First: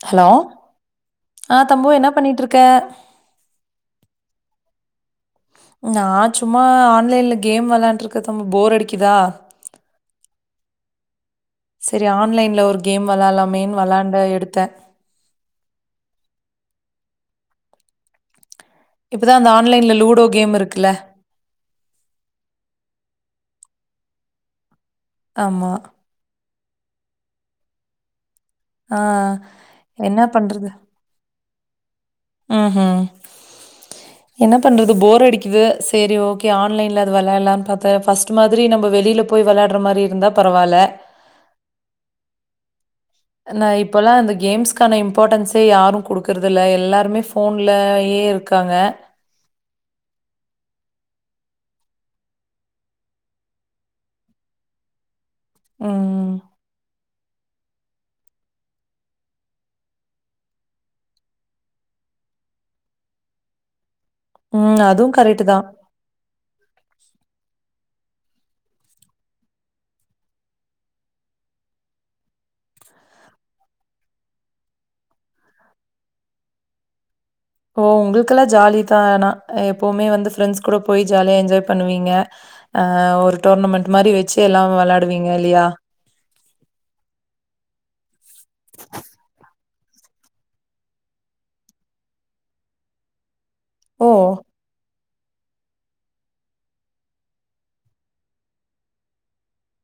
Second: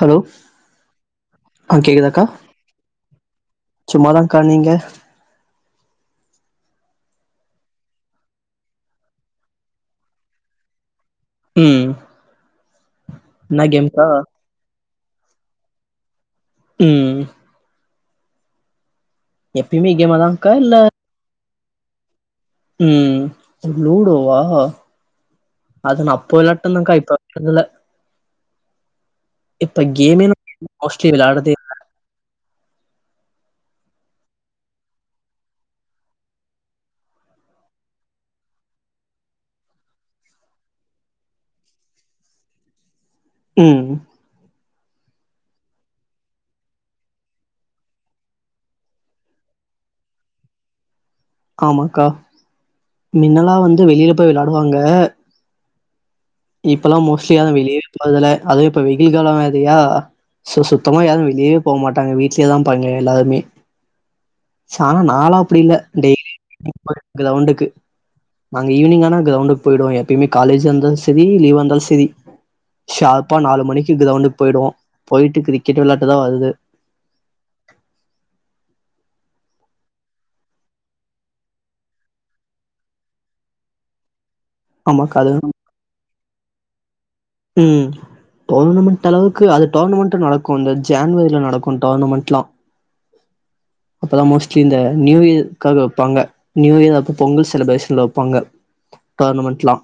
Hello ஆ தம்பு என்ன கேக்குதா க்கா பண்ணிட்ருக்க? சும்மாதா கா நீங்க நா சும்மா ஆன்லைன்ல கேம் வெளாண்டுருக்கதம்மு போர் அடிக்குதா ம் சரி ஆன்லைன்ல ஒரு கேம் வெளாட்லாமே என்ன கேம்க்கா வெளாண்ட எடுத்த ம் இப்ப தா அந்த எப்பயுமே ஆன்லைன்ல கேமா லூடோ தான்க்கா கேம் இல்ல இருக்குல்ல ம் லூடோ வா ஆமா அது நா அப்ப விளாட்டுந்தக்கா இப்ப விளாறதுல்ல ஆ இப்ப என்ன கேமே [inaudible] மோஸ்ட்லி விளாடதே ம் ஹு என்ன பண்றது போர் அடிக்குது செரி ஓகே ஆன்லைன்ல அது வெளாலான்னு பாத்த ஃபர்ஸ்ட்டு மாதிரி நம்ம வெளில போய் வெளாட்ற மாரி இருந்தா பரவால்ல நா ம் இப்பெல்லா அந்த கேம்ஸ் க்கான இம்பார்ட்டன்ஸே யாரு குடுக்கறதில்ல எல்லாருமே ஃபோன்லயே இருக்காங்க ஆமாக்கா இனிமேல்லா வந்து வெளியில போய் வெளாடுவாங்க ம்ம் இப்பல்லா மோஸ்ட்லியா நா வெளியவே போறதில்ல அதுவு இப்போ வெயில் காலோ வருது இல்லையா சோ சுத்தமாக யாரு வெளியே போக மாட்டாங்க வீடிலேய தான் பாருங்க எல்லாருமே ம். சாமி அதுவும் நால்லா கரெக்ட்டு அப்டி தான். இல்ல டெய்லியு கிரிக்கெட் [inaudible] கிரவுண்டுக்கு நாங்க ஈவ்னிங்க ஆனா கிரௌண்டுக்கு போயிடுவோ எப்பயுமே காலேஜ் இருந்தாலு செரி லீவ்வா இருந்தாலு செரி ஷார்பா நாலு மணிக்கு கிரவுண்டுக்கு போயிடுவோ போயிட்டு கிரிக்கெட் விளையாட்டு தா வர்றதே ஓ உங்களுக்கெல்லா ஜாலி தா ஆனா எப்பவுமே வந்து ஃப்ரெண்ட்ஸ் கூட போய் ஜாலியா என்ஜாய் பண்ணுவீங்க ஆ ஒரு டென்னிஸ் டோரன்மென்ட் மாரி வச்சி எல்லா ஆமாக்கா வெளையாடுவீங்க அது இல்லையா ம் டோர்னமென்ட் அளவுக்கு அது டோர்னமென்ட் நடக்கு இந்த ஜான்வரிவ நடக்கு இந்த டோர்னமென்ட்லா ஓ! அப்பெல்லா மோஸ்ட்லி இந்த நியூ இயர்காக வெப்பாங்க நியூ இயர் அப்ப பொங்கல் செலிப்ரேஷன்ல வெப்பாங்க டோர்னமென்ட்லா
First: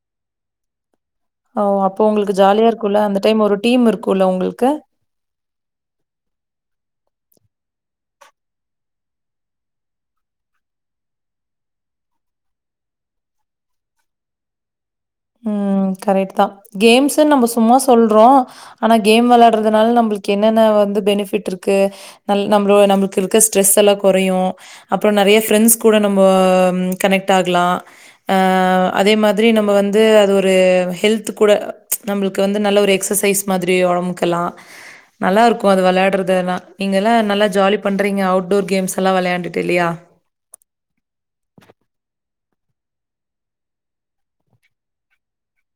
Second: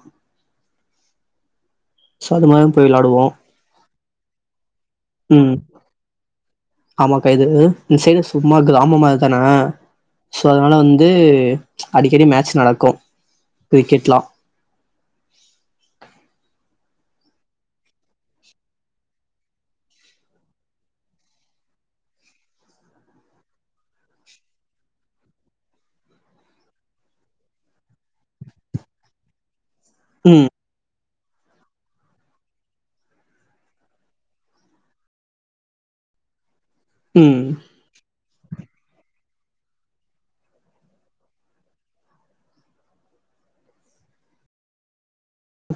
ஓ அப்போ சோ உங்களுக்கு அது ஜாலிய மாரி போய் இருக்குல்ல அந்த விளாடுவோ டைம் ஒரு டீம் இருக்கும்ல உங்களுக்கு ம் ஆமாக்கா இது இந்த சைடு சும்மா கிராம மாரிதானே சோ அதனால வந்து அடிக்கடி மேட்ச் நடக்கு கிரிக்கெட்லா ம் கரெக்ட் தா கேம்ஸ்சுன்னு நம்ம சும்மா சொல்றோ ஆனா கேம் வெளையாட்றதுனால நம்மளுக்கு என்னென்ன வந்து பெனிபிட் இருக்கு நல் நம்மள நம்மளுக்கு இருக்க ஸ்ட்ரெஸ் எல்லா கொறையு அப்றோ நறைய ஃப்ரெண்ட்ஸ் கூட நம்ம கனெக்ட் ஆகலா அ அதே மாதிரி நம்ம வந்து அது ம் ஒரு ஹெல்த் கூட நம்மளுக்கு வந்து நல்ல ஒரு எக்ஸசைஸ் மாதிரி ஒடம்புக்கெல்லா நல்லா இருக்கு அது வெளையாட்றது எல்லா நீங்க எல்லா ம் நல்லா ஜாலி பண்ணுறீங்க அவுட்டோர் கேம்ஸ் எல்லா வெளையாண்டுட்டு இல்லையா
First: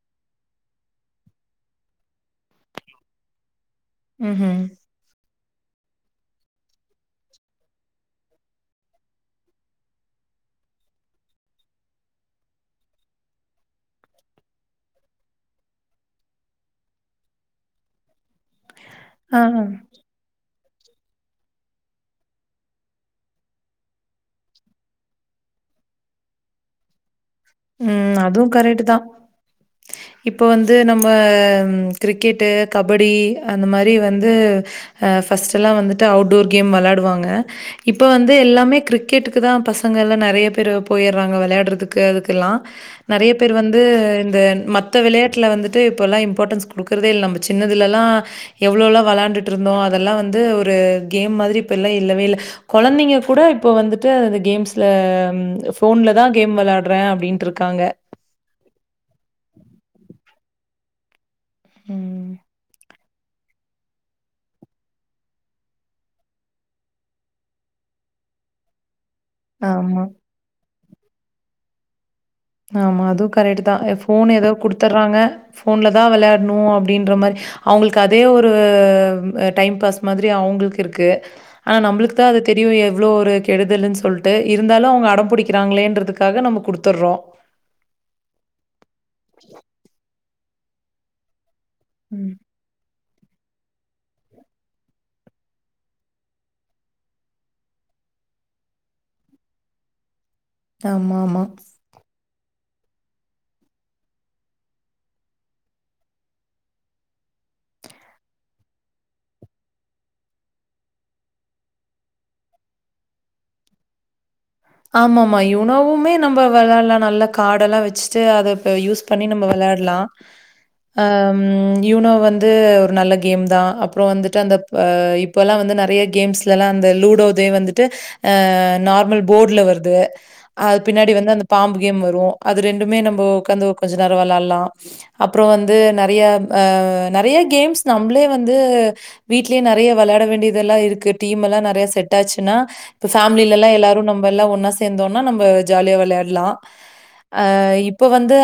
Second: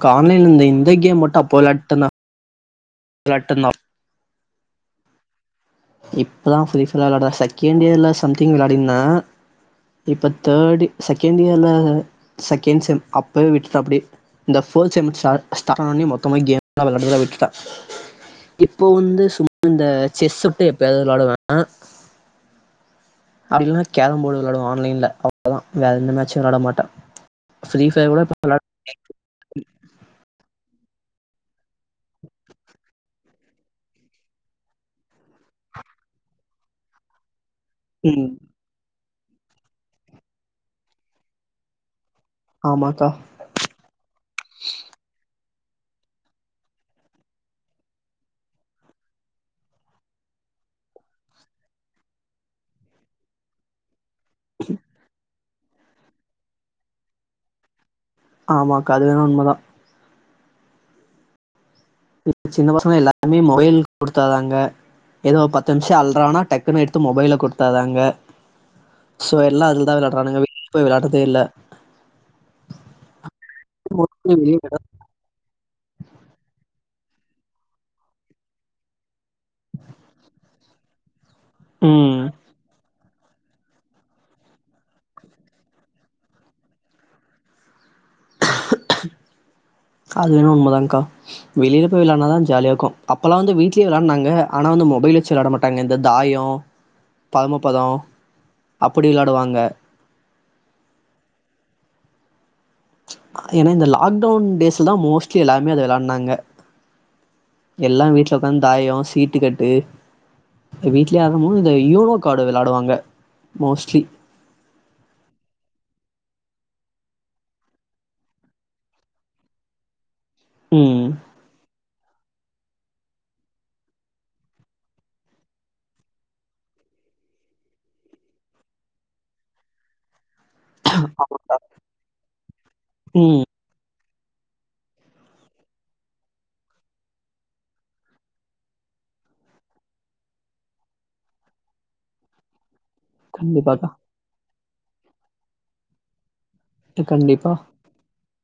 கா ஆன்லைன்ல இந்த இந்த கேம் மட்டு அப்போ வெளாட்டு இருந்தா வெளாட்டு இருந்தா ம் ம் இப்பதா ஃப்ரீ பையர் விளாட்ல செகண்ட் இயர்ல சமிங் வெளையாடிந்த இப்ப தேர்டு செகண்ட் இயர்ல செகண்ட் செம் அப்பயே விட்டுட்டே அப்டியே இந்த ஃபர்ஸ்ட் செமஸ்டர் ஸ்டா ஸ்டார்ட் ஆனா ஒட்னே மொத்தம கேம் விளாட்றதே விட்டுட்டே இப்போ வந்து ஆ. சும்மா இந்த செஸ் மட்டு எப்போயாது வெளையாடுவே அப்டி இல்லனா கேரம் போர்டு விளையாடுவோ ஆன்லைன்ல அவ்ளோதா வேற எந்த மேட்சு வெளாட மாட்ட ம் அதுவு கரெக்ட் தா ம் இப்ப வந்து நம்ம கிரிக்கெட்டு கபடி அந்த மாரி வந்து ஆ ஃபர்ஸ்ட் எல்லா வந்துட்டு அவுட்டோர் கேம் விளாடுவாங்க இப்போ ம் வந்து எல்லாமே கிரிக்கெட்டுக்கு தா பசங்க எல்லா நறைய பேர் போயிட்றாங்க விளையாட்றதுக்கு அதுக்கு க்குலா ஆமாக்கா நறைய பேர் வந்து இந்த மத்த விளையாட்டுல வந்துட்டு இப்போல்லா இம்பார்ட்டன்ஸ் குடுக்குறதே இல்ல நம்ம சின்னதுலல்லா எவ்ளோல்லா வெளாண்டுட்டு இருந்தோ அதெல்லா வந்து ஒரு கேம் மாதிரி இப்ப எல்லா இல்லவே இல்ல கொழந்தைங்க கூட இப்போ வந்துட்டு அந்த கேம்ஸில் ஃபோன்ல தா கேம் வெள்யாட்றே அப்பிடின்ட்டு இருக்காங்க ஆமா கதையெல்லா உண்மதா இ ம். சின்ன பசங்களா எல்லாருமே மொபைல் குடுத்தாதாங்க ஏதோ பத்து நிமிஷோ அல்றானா டக்குன்னு எடுத்து மொபைல குடுத்தாதாங்க சோ எல்லா அதுல தா ஆமா. வெளையாட்றங்க வீட்டுக்கு போய் வெளையாடுறதே இல்ல ஆமா அதும் கரெக்ட் தா ஃபோன் ஏதாவது குடுத்துர்றாங்க போன்ல தா வெளயாடணு அப்டின்ற மாரி அவுங்களுக்கு அதே ஒரு அ டைம் பாஸ் மாரி அவுங்களுக்கு இருக்கு ஆனா நம்மளுக்கு ம் தா அது தெரியவே இவ்ளோ ஒரு கெடுதல்ன்னு சொல்ட்டு இருந்தாலு அவுங்க அடம்புடிக்கிறாங்களேன்றதுக்காக நம்ம குடுத்தர்றோ அது என்னமோ உண்மதான்கா வெளில போய் ம். வெளயான்னாதா ஜாலியாருக்கு அப்பலா வந்து வீ்ட்லயே வெளையாட்னாங்க ஆனா வந்து மொபைல் வச்ச வெளாட மாட்டாங்க இந்த தாயோ பதம பதோ அப்டி வெள்ளாடுவாங்க ஆமாமா ஏன்னா இந்த லாக்டவுன் டேஸ்லதா மோஸ்ட்லி எல்லாமே அத வெள்ளானாங்க எல்லா வீட்ல உக்காந்து தாயே சீட்டுக்கட்டு எ வீட்லய ஆடும்போது இந்த யூனோ கார்டு வெளயாடுவாங்க மோஸ்ட்லி ஆமாமா யூனோவுமே நம்ம வெளாலா நல்ல காடெல்லா வச்சுட்டு அத இப்போ யூஸ் பண்ணி நம்ம வெளயாட்லா ம் அ ம் யூனோ வந்து ஒரு நல்ல கேம் தா அப்பறோ வந்துட்டு அந்த அ ப் இப்பலா வந்து நெறைய கேம்ஸல்லா அந்த லூடோ வந்துட்டு அ‌ நார்மல் போர்ட்ல வருது அது பின்னாடி வந்து அந்த பாம்பு கேம் வரு அது ரெண்டுமே நம்ம ம் உக்காந்து கொஞ்ச நேரோ வெளால்லா அப்பறோ வந்து நறைய அ நறைய கேம்ஸ் நம்பளே வந்து வீட்லயே நறைய வெளயாட வேண்டியதெல்லா இருக்கு டீம் எக்மெல்லா நெறைய செட்டாச்சுன்னா இப்போ ஃபேமிலிலல்லா கண்டிப்பாக்கா எல்லாரு நம்ம எல்லா ஒன்னா சேந்தோன்னா நம்ம ஜாலியா வெளயாட்லா ஆ கண்டிப்பா இப் போ வந்து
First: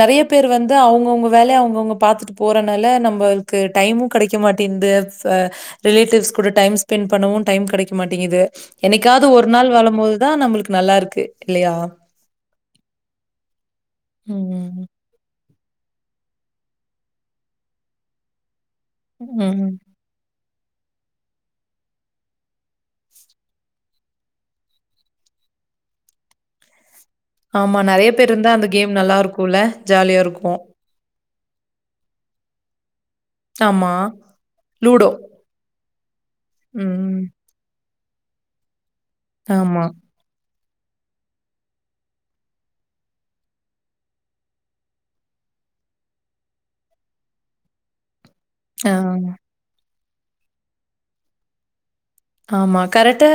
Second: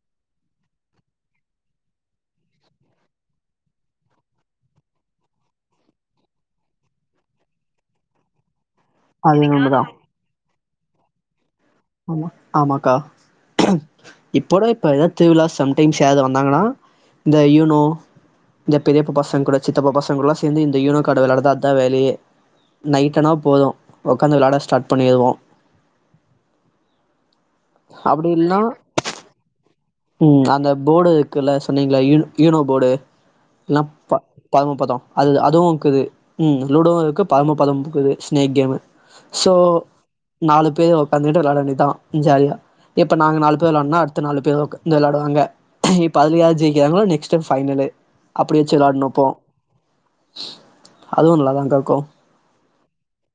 நறைய பேர் வந்து அவுங்கவுங்க வேலைய அவுங்கங்க பாத்துட்டு இப்ப போறனால நம்மளுக்கு டைமு கடைக்க மாட்டேந்து ப ரிலேட்டிவ்ஸ் கூட டைம் ஸ்பெண்ட் பண்ணவு டைம் கெடைக்க மாட்டேங்கிது என்னைக்காவது அது ஒரு நாள் உண்மதா வரும் போதுதா நம்மளுக்கு நல்லா இருக்கு இல்லயா ம் ஆமாக்கா இப்போட ம். இப்ப ஏதா திருவிழா சம்டைம்ஸ் யாராவது வந்தாங்கன்னா இந்த யூனோ இந்த பெரியப்ப பசங்க்கூட ம். சித்தப்ப பசங்கலோட சேந்து இந்த யூனோ காட வெளாட்டுறதுதா அதா வேலயே நைட் ஆனா போது உக்காந்து வெளாட ஸ்டார்ட் பண்ணிருவோ ஆமா நறைய அப்டி பேருந்தா இல்னா அந்த கேம் நல்லாருக்குல்ல ஜாலியாருக்கு போர்ட்டு இருக்குல்ல சொன்னிங்கள யூ யூனோ போர்ட்டு எல்லாம் ஆமா. பரம பதோ லூடோ. அத் அதுவு இருக்குது ம் லூடோவுருக்கு பரம பதம்முக்குது ஸ்னேக் கேமு சோ ஆமா. நாலு பேர் உக்காந்துட்டு வெளயாட வேண்டிதா ம் ஜாலியா இப்ப நாங்க நாலு பேர் வெள்ளான்டோனா அடுத்த நாலு பேர் உக் அ வந்து வெள்ளாடுவாங்க இப்ப அதுலையாது ஜெயிக்கிறங்களோ நெக்ட் டைம் பைனலு அப்பிடி வெச்சு வெள்ளாடனு ஆ. இப்போ அதுவு நல்லாதாங்காருக்கோ ஆமா கரெக்டா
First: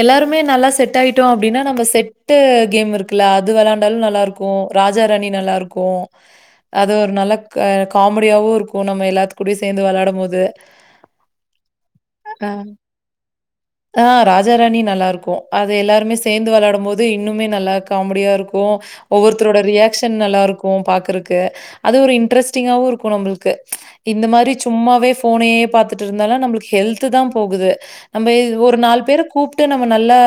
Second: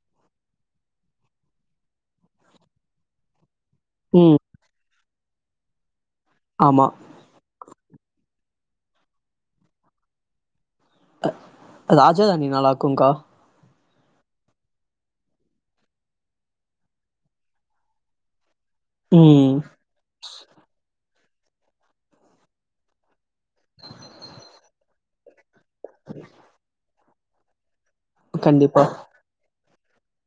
எல்லாருமே நல்லா செட்டாயிட்டோ அப்டின்னா நம்ம செட் டு கேமுருக்குல்ல அது வெளாட் நாலு ம் நல்லாருக்கு ராஜாராணி நல்லாருக்கு ஆமா அது ஒரு நல்ல க்க காமெடியாவு இருக்கு நம்ம எல்லாத்து கூடியு சேந்து வெள்ளாடும் போது ராஜா ராணி நல்லார்க்கும்கா ஆ ராஜா ராணி நல்லா இருக்கு அது எல்லாருமே சேந்து வெளையாடும் போது இன்னுமே நல்லா காமெடியா இருக்கு ம் ஒவ்வொருத்தரோட ரியாக்ஷன் நல்லாயிருக்கும் பாக்குறக்கு அது ஒரு இன்ட்ரெஸ்டிங்காவும் இருக்கும் நம்ளுக்கு இந்த மாரி சும்மாவே ஃபோனையே பாத்துட்டு இருந்தாலா நம்மளுக்கு ஹெல்து தான் போகுது நம்ம ஒரு கண்டிப்பா நாலு பேர கூப் ட்டு நம்ம நல்லா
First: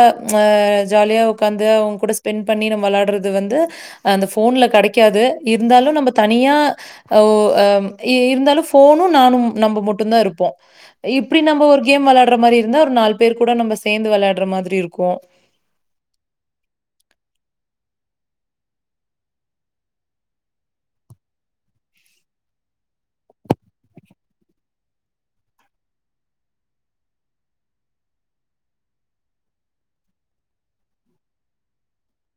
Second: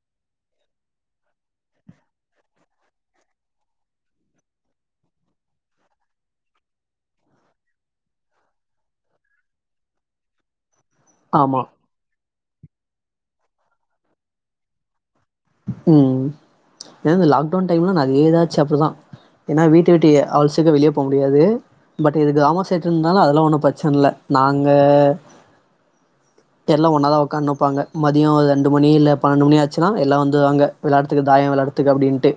ஜாலியா உக்காந்து அவுங்க கூட ஸ்பெண்ட் பண்ணி நம்ம வெளாடுறது வந்து அந்த ஃபோன்ல கெடைக்காது இருந்தாலும் நம்ம தனியா இருந்தாலும் ஃபோனும் நானும் நம்ப மட்டும் தான் இருப்போம் இப்டி நம்ப ஆமா ஒரு கேம் வெளையாடுற மாரி இருந்தா ஒரு நாலு பேர் கூட நம்ம சேர்ந்து வெளையாடுற மாரி இருக்கும் ம் ஏ இந்த லாக்டவுன் டைம்லான் நெறய இதாச்சு அப்டிதான் ஏனா வீட்ட வீட்டு அவளோ சீக்கர வெளியே போ முடியாது பட் இது கிராம சைட் இருந்தாலும் அதெலாம் ஒண்ணும் பிரச்சன இல்ல நாங்க எல்லா ஒன்னா தான் உக்காந்துப்பாங்க மதியம் ஒரு ரெண்டு மணி இல்ல பன்னெண்டு மணி ஆச்சுனா எல்லா வந்து து வாங்க வெளாறதுக்கு தாயம் வெளாறதுக்கு அப்டின்ட்டு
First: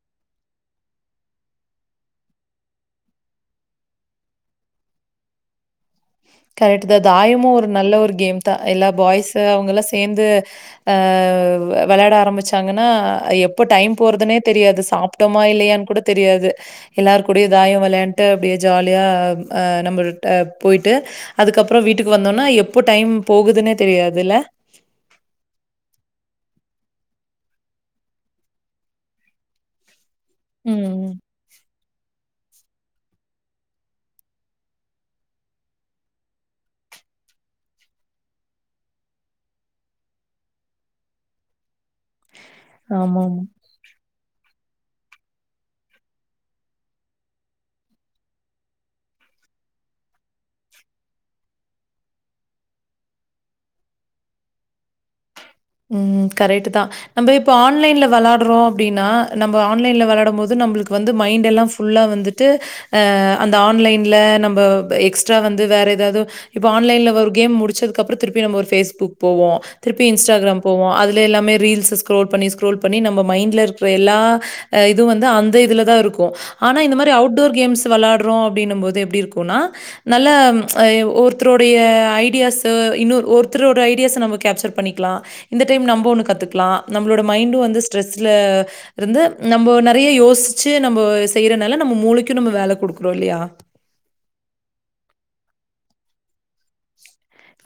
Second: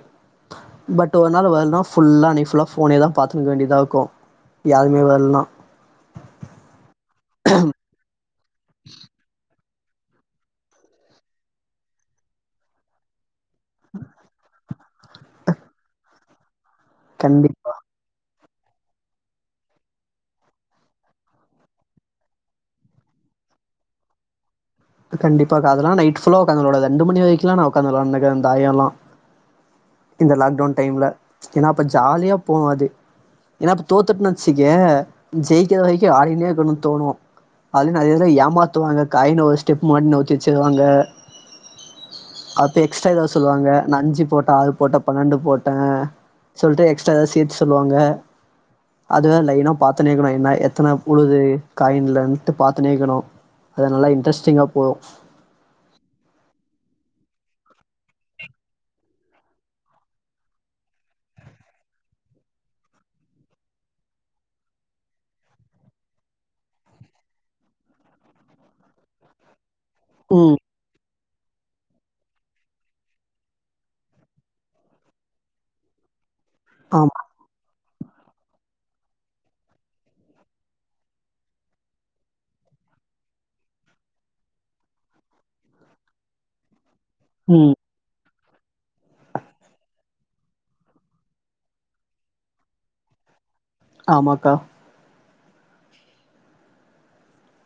பட் ஒரு நாள் வரனா ஃபுல்லா அன்னக்கி ஃபுல்லா ஃபோனேதான் பாத்துன்னு இருக்க வேண்டியதா இருக்கும் யாருமே வர்ல்னா கரெக்ட் தான் தாயமும் ஒரு நல்ல ஒரு கேம் தான் எல்லா பாய்ஸ்ஸு அவங்கள சேந்து அ வெளாட ஆரம்பிச்சாங்கன்னா எப் போ டைம் போறதுனே தெரியாது சாப்ட்டோமா இல்லையான்னு கூட தெரியாது எல்லார் கூடயும் கண்டிப்பா தாயம் வெளையா ட்டு அப்டியே ஜாலியா அ நம்ள்ட்ட போயிட்டு அதுக்கப்பறம் வீட்டுக்கு வந்தோனா எப்போ டைம் போகுதுனே தெரியாதுல்ல கண்டிப்பா கா அதல்லாம் நைட் ஃபுல்ல ஒக்காந்து வெளாட ரெண்டு மணி வரைக்கும்ல்லா நா ஒக்காந்து வெளண்டேன் கா இந்த தாயல்லா இந்த லாக்டவுன் டைம்ல ம். ஏனா அப்ப ஜாலியா போவு அது ஏனா இப்ப தோத்துட்டுன்னு வெச்சுக்கயே ஜெயிக்கர வரைக்கு ஆடினே இருக்கணும் தோணு அது நெறையவே ஏமாத்துவாங்க காயின் ஒரு ஸ்டெப் மாட் நோத்திச் வெச்சுருவாங்க அப்ப எக்ஸ்ட்ரா ஆமாமா. எதாவது சொல்லுவாங்க நா அஞ்சு போட்ட ஆறு போட்டன் பன்னெண்டு போட்டேன் சொல்ட்டு எக்ஸ்ட்ரா எதா சேத்து சொல்லுவாங்க அதுவே லைன்னா பாத்துனேக்கணும் என்ன எத்தனை உழுது காயின்லன்ட்டு பாத்தனேக்கணு அத நல்லா இன்ட்ரெஸ்டிங்கா போவ் ம் கரட்டுதான் நம்ப இப்ப ஆன்லைன்ல வெளாடுறோம் அப்டின்னா நம்ம ஆன்லைன்ல வெளாடும் போது நம்மளுக்கு வந்து மைண்ட் எல்லா ஃபுல்லா வந்துட்டு அந்த ஆன்லைன்ல நம்ப எக்ஸ்ட்ரா வந்து வேற ஏதாது இப்ப ஆன்லைன்ல ஒரு கேம் முடிச்சதுகு அப்றோ திருப்பி நம்ம ஒரு பேஸ்புக் போவோ திருப்பி ம் இன்ஸ்டாகிராம் போவோம் அதுல எல்லாமே ரீல்ஸ் ஸ்ரோல் பண்ணி ஸ்ரோல் பண்ணி நம்ம மைண்ட்ல இருக்கிற எல்லா இது வந்து அந்த இதுல தான் இருக்கும் ஆனா இந்த மாரி ஆமா அவுட் டோர் கேம்ஸ் வெளாடுறோ அப்டின்ன போது எப்டி இருக்கும்னா நல்ல ஒருத்தருடைய ஐடியாஸ்ஸு இன்னொ ஒருத்தோட ஐடியாஸ் நம்ம கேப்சர் பண்ணிக்கலா இந்த டைம் நம்ப ஒன்னு கத்துக்கலா நம்மளோட மைண்டும் ம் வந்து ஸ்ட்ரெஸ்ல இருந்து நம்ப நெறைய யோசிச்சு நம்ப செய்யறனால நம்ம மூளைக்கும் நம்ம வேல குடுக்குறோம் இல்லையா ஆமாக்கா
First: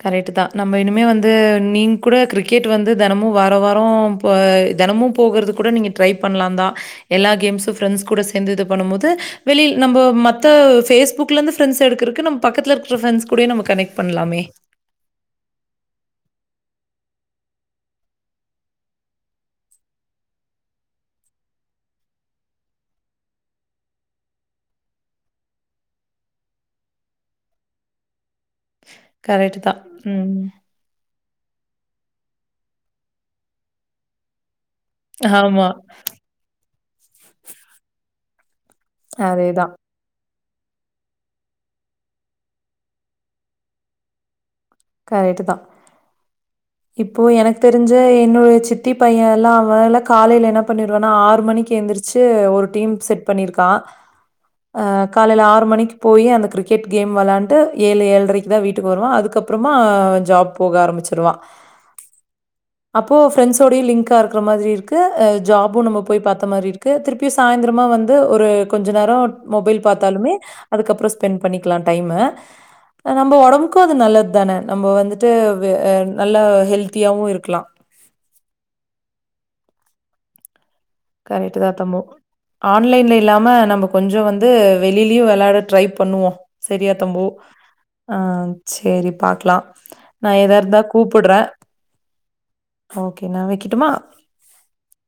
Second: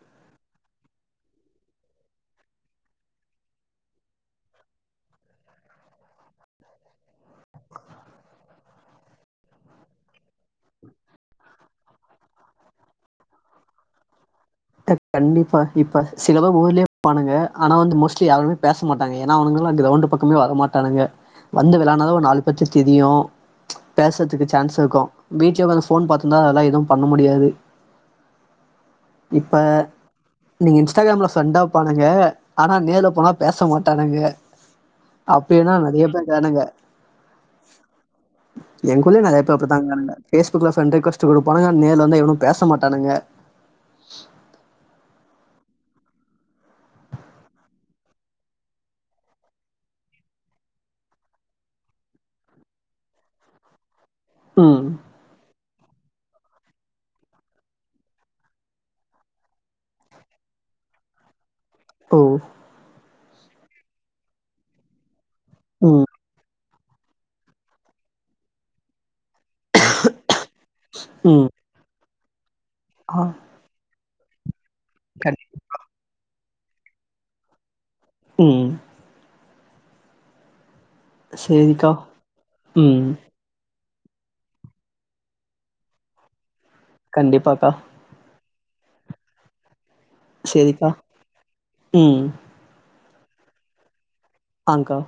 கரெக்ட் தான் நம்ம இனிமே வந்து நீங்க கூட கிரிக்கெட் வந்து தெனமும் வார வாரம் அ தெனமும் போகுறது கூட நீங்க ட்ரை பண்ணலாம் தான் எல்லா கேம்ஸும் ஃப்ரெண்ட்ஸ் கூட சேந்து இது பண்ணும் போது வெளில் நம்ப மத்த ஃபேஸ்புக்லருந்து ஃப்ரண்ட்ஸ் எடுக்குறக்கு நம்ப பக்கத்தில்ல இருக்கிற ஃப்ரண்ட்ஸ் கூட நம்ம கனெக்ட் பண்லாமே த்த கண்டிப்பா இப்ப சில பேர் ஊர்லயே இப்பான்னுங்க ஆனா வந்து மோஸ்ட்லி யாருமே பேச மாட்டாங்க ஏன்ன அவங்களா கிரௌண்ட் பக் கமே வரமாட்டானுங்க வந்து வெளாட்னாதா ஒரு நாலு பேத்த தெரியு ம்ச் பேசுறதுக்கு சான்ஸ் இருக்கு வீட்லே ஓக்கந்து அ ஃபோன் பாத்தந்தான் அதல்லா எதுவு பண்ண முடியாது கரெக்ட் இப்ப தான். ம். நீ இண்டாகிராம்ல பிரண்ட்டா இருப்பானுங்க ஆனா நேர்ல போனா பேச மாட்டானுங்க ஆமா. அப்பனா நெறைய பேர் இருக்குறானுங்க எங்க ஊர்லயு நெறைய பேர் அதேதான். அப்டிதா இருக்குறானுங்க ஃபேஸ் புக்ல ஃப்ரண்ட் ரெக்வஸ்ட் குடுப்பாங்க நேர்ல வந்து எவனும் பேசமாட்டானங்க கரெக்ட்தா இப்போ எனக்கு தெரிஞ்ச என்னுடைய சித்தி பையன் எல்லா அவான்ல காலையில என்ன பண்ணிருவேன்னா ஆறு மணிக்கு எழுந்திரிச்சு சு ஒரு டீம் செட் பண்ணிருக்கா ம். ஆ ம்ச் காலையில ஆறு மணிக்கு போய் அந்த கிரிக்கெட் கேம் விளையாண்டுட்டு ஏழு ஏழரைக்கு தான் வீட்டுக்கு வருவான் அதுக்கப்புறமா ஜாப் போக ஆரம்பிச்சிருவா ஓ அப்போ ஃப்ரெண்ட்ஸோடய லிங்க் ஆக்கற மாதிரி இருக்கு ஜாப்பூ நம்ம ம். போய் பாத்த மாரி இருக் கு திருப்பியு சாயந்திரமா வந்து ஒரு கொஞ்ச நேரோ மொபைல் பாத்தாலுமே அதுக்கப்புறோ ஸ்பெண்டட் ம். பண்ணிக்கலா டைம ஆ. நம்ம உடம்புக்கு அது நல்லது தானே நம்ம வந்துட்டு கண் வே ஆ நல்லா ஹெல்த்தியாவு இருக்கலா ம் கரெக்ட் தான் சரிக்கா. தம்பு ம். ஆன்லைன்ல இல்லாம நம கொஞ்சோ வந்து வெளிலேயு விளையாட ட்ரை பண்ணுவோ செரியா தம்பு கண்டிப்பாக்கா ஆ செரி பாக்கலா நா எதா இருந்தா சேரிக்கா கூப்புடுறேன் ம் ஓகே நா வைக்கட்டுமா ஆங்க்கா